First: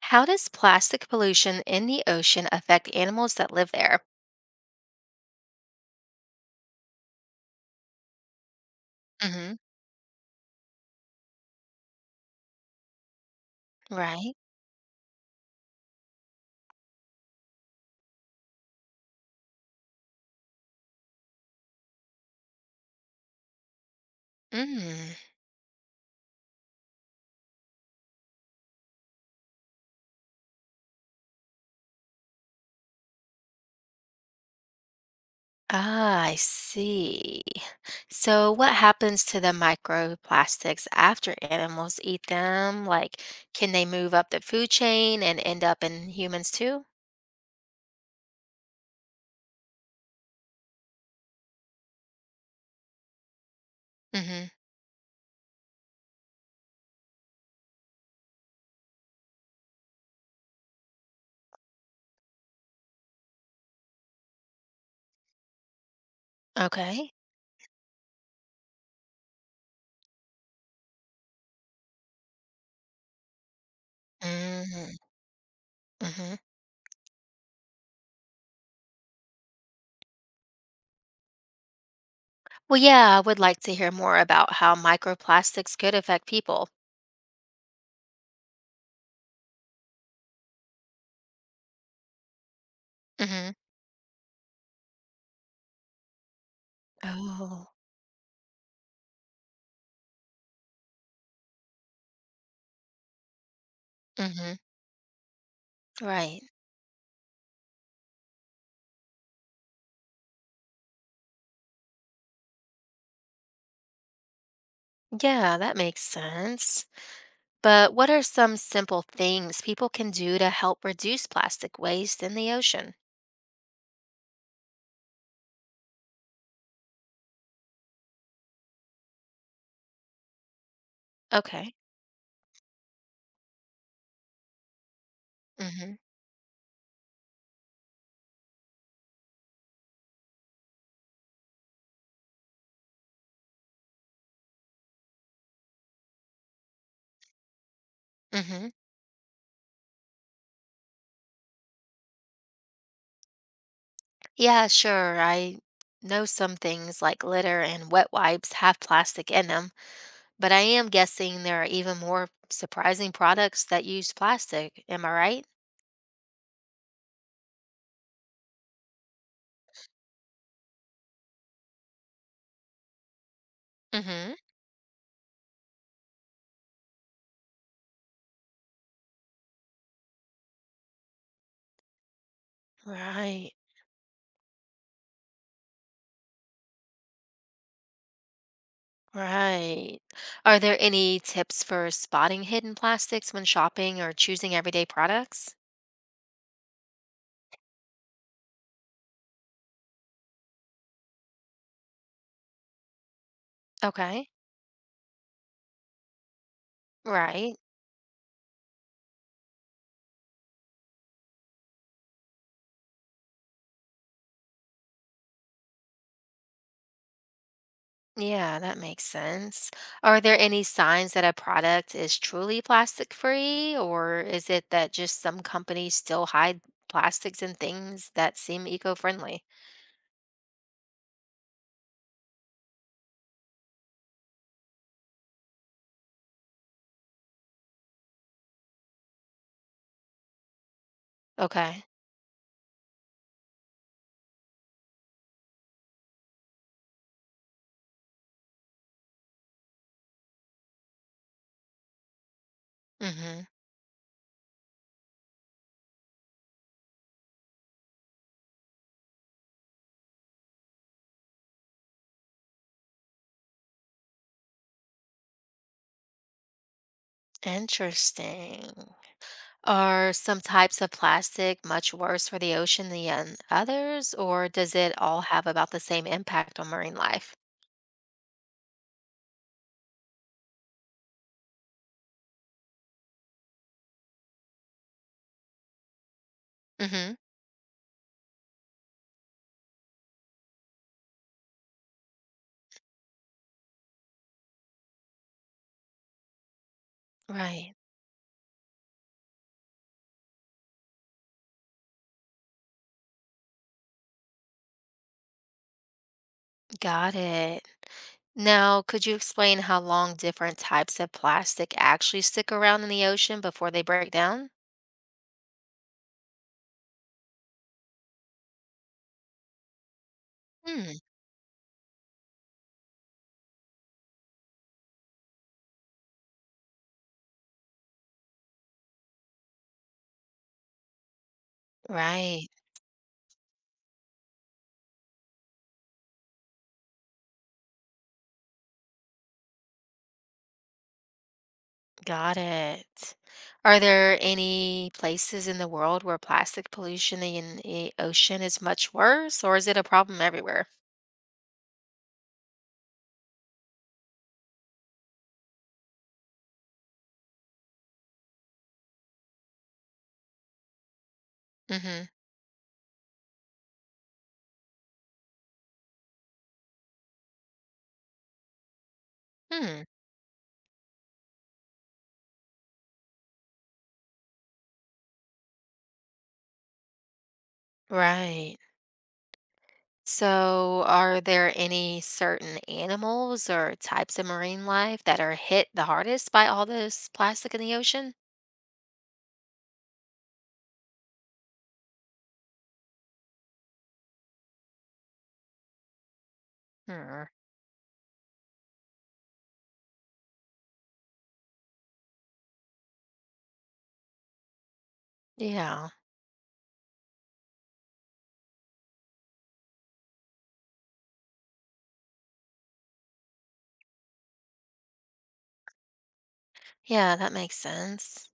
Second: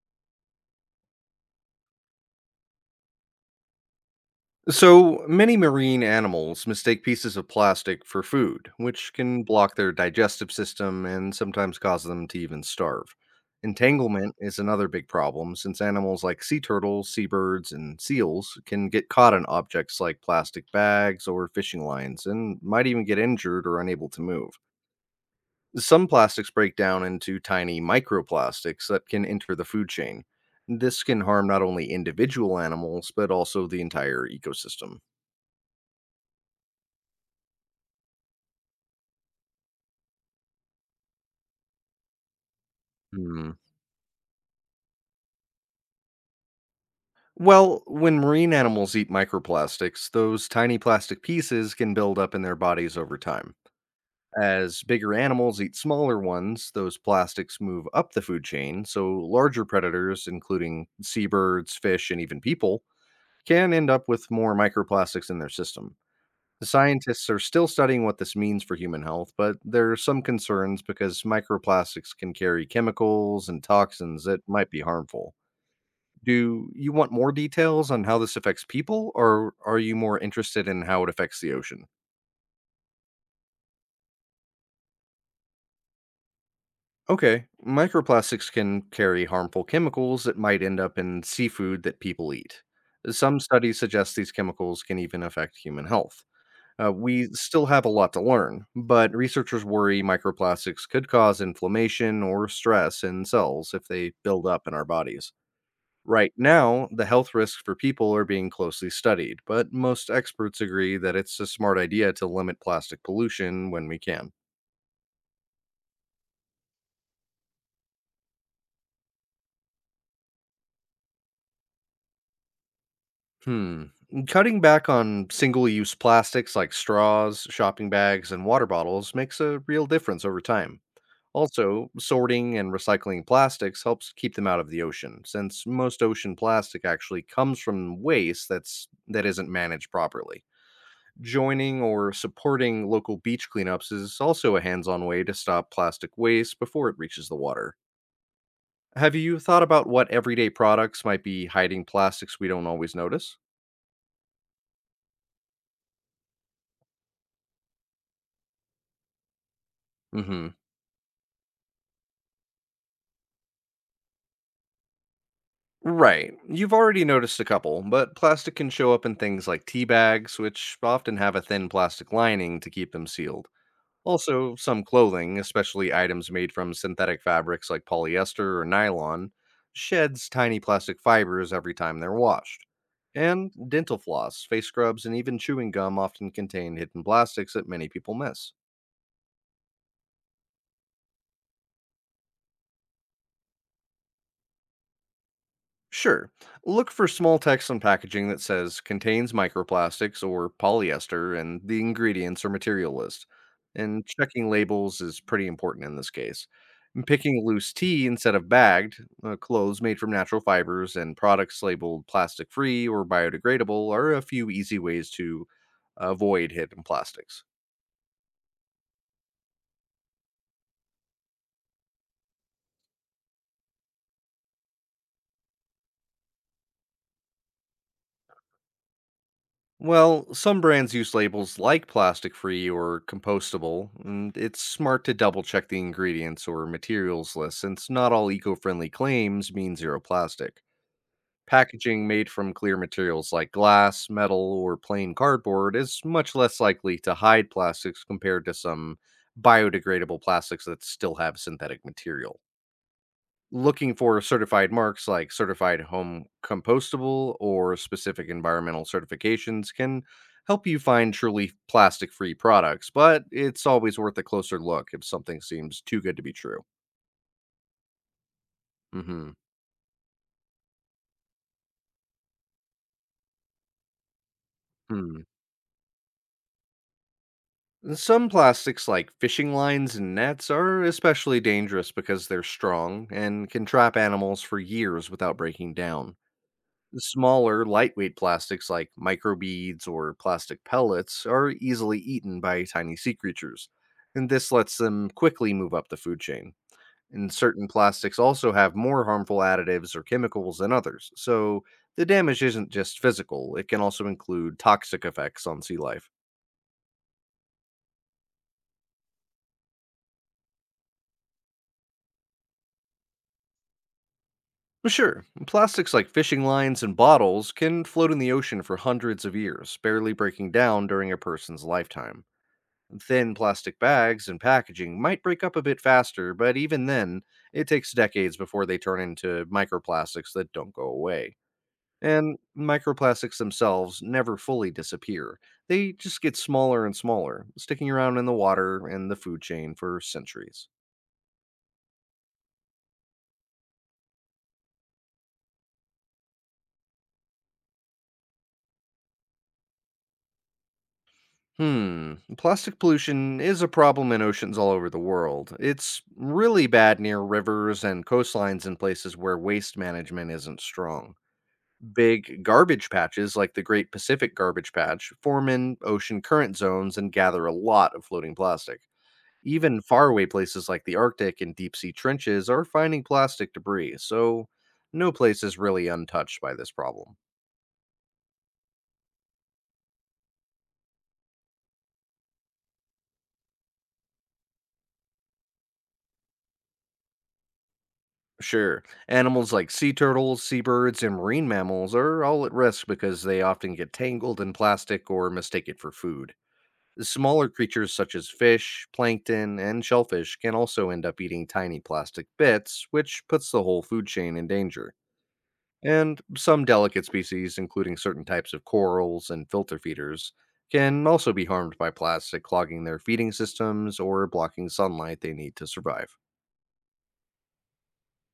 How does plastic pollution in the ocean affect animals that live there? So many marine animals mistake pieces of plastic for food, which can hmm block their digestive system and sometimes cause them to even starve. Entanglement Right. is another big problem since animals like sea turtles, seabirds, and seals can get caught in objects like plastic bags or fishing lines and might even get injured or unable to move. Mm. Some plastics break down into tiny microplastics that can enter the food chain. This can harm not only individual animals, but also the entire ecosystem. Ah, I see. So, what happens to the microplastics after animals eat them? Like, Hmm. can they move up the food chain and end up in humans too? Well, when marine animals eat microplastics, those tiny plastic pieces can build up in their bodies over time. hmm As bigger animals eat smaller ones, those plastics move up the food chain, so larger predators, including seabirds, fish, and even people, can end up with more microplastics in their system. The Okay. scientists are still studying what this means for human health, but there are some concerns because microplastics can carry chemicals and toxins that might be Mm-hmm. harmful. hmm Do you want more details on how this affects people, or are you more interested in how it affects the ocean? Well, yeah, I would like to hear more about how microplastics could affect people. Okay, microplastics can carry harmful chemicals that might end up in seafood that people eat. Some hmm studies suggest these chemicals can even affect human health. We still Oh. have a lot to learn, but researchers worry microplastics could cause inflammation or stress in cells if they build hmm up in our bodies. Right Right. now, the health risks for people are being closely studied, but most experts agree that it's a smart idea to limit plastic pollution when we can. Yeah, that makes sense. But what are some simple things people can do to help reduce plastic waste in the ocean? Hmm. Cutting back on single use plastics like straws, shopping bags, and water bottles makes a real difference over time. Okay. Also, sorting and recycling plastics helps keep them out of the ocean, since Mm-hmm. most ocean plastic actually comes from waste that isn't managed properly. Joining or supporting local beach cleanups is also a hands on way to stop plastic waste before it reaches the water. Mm-hmm. Have you thought about what everyday products might be hiding plastics we don't always notice? Yeah, sure. I know some things like litter and wet wipes have plastic in them, Hmm. but I am guessing there are even more surprising products that use plastic. Am I right? Right. You've already noticed a couple, but plastic can show up in things like tea bags, which often have a thin plastic lining to keep them sealed. Mm-hmm. Also, some clothing, especially items made from synthetic fabrics like polyester or nylon, sheds tiny plastic fibers every time they're washed. And Right. dental floss, face scrubs, and even chewing gum often contain hidden plastics that many people miss. Right. Are there any tips for spotting hidden plastics when shopping or choosing everyday products? Sure. Look for small text on packaging that says contains microplastics or polyester and the ingredients or material list. And Okay. checking labels is pretty important in this case. And picking Right. loose tea instead of bagged, clothes made from natural fibers, and products labeled plastic free or biodegradable are a few easy ways to avoid hidden plastics. Yeah, that makes sense. Are there any signs that a product is truly plastic free, or is it that just some companies still hide plastics and things that seem eco-friendly? Well, some brands use labels like plastic free or compostable, and it's smart to double check the ingredients or materials list since not all eco friendly claims mean zero plastic. Okay. Packaging made from clear materials like glass, metal, or plain cardboard is much less likely to hide plastics compared to some biodegradable plastics that still have synthetic material. Mm-hmm. Looking for certified marks like certified home compostable or specific environmental certifications can help you find truly plastic free products, but it's always worth a closer look if something seems too good to be true. Interesting. Hmm. Are some types of plastic much worse for the ocean than others, or does it all Hmm. have about the same impact on marine life? And some plastics, like fishing lines and nets, are especially dangerous because they're strong and can trap animals for years without breaking down. Mm-hmm. Smaller, lightweight plastics like microbeads or plastic pellets are easily eaten by tiny sea creatures, and this lets them quickly move up the food chain. And certain Right. plastics also have more harmful additives or chemicals than others, so the damage isn't just physical, it can also include toxic effects on sea life. Got it. Now, could you explain how long different types of plastic actually stick around in the ocean before they break down? Sure, plastics like fishing lines and bottles can float in the ocean for hundreds of years, barely breaking down Hmm. during a person's lifetime. Thin plastic bags and packaging might break up a bit faster, but even then, it takes decades before they turn into microplastics that don't go away. And Right, microplastics themselves never fully disappear. They just get smaller and smaller, sticking around in the water and the food chain for centuries. got it. Are there any places in the world where plastic pollution in the ocean is much worse, or is it a problem everywhere? Hmm. Plastic pollution is a problem in oceans all over the world. It's really bad near rivers and coastlines in places where waste management isn't strong. hmm Big garbage patches like the Great Pacific Garbage Patch form in ocean current zones and gather a lot of floating plastic. Even Hmm. faraway places like the Arctic and deep sea trenches are finding plastic debris, so no place is really untouched by this problem. Right. So, are there any certain animals or types of marine life that are hit the hardest by all this plastic in the ocean? Sure, animals like sea turtles, seabirds, and marine mammals are all at risk because they often get tangled in plastic or mistake it for food. Hmm. Smaller creatures such as fish, plankton, and shellfish can also end up eating tiny plastic bits, which puts the whole food chain in danger. Yeah. And some delicate species, including certain types of corals and filter feeders, can also be harmed by plastic clogging their feeding systems or blocking sunlight they need to survive. Yeah, that makes sense.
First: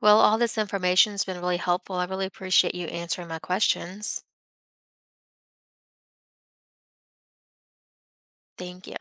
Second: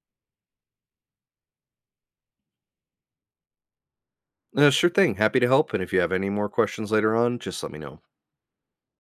Well, all this information's been really helpful. I really appreciate you answering my questions. Sure thing, happy to help. And if you have any more questions later on, just let me know. Thank you.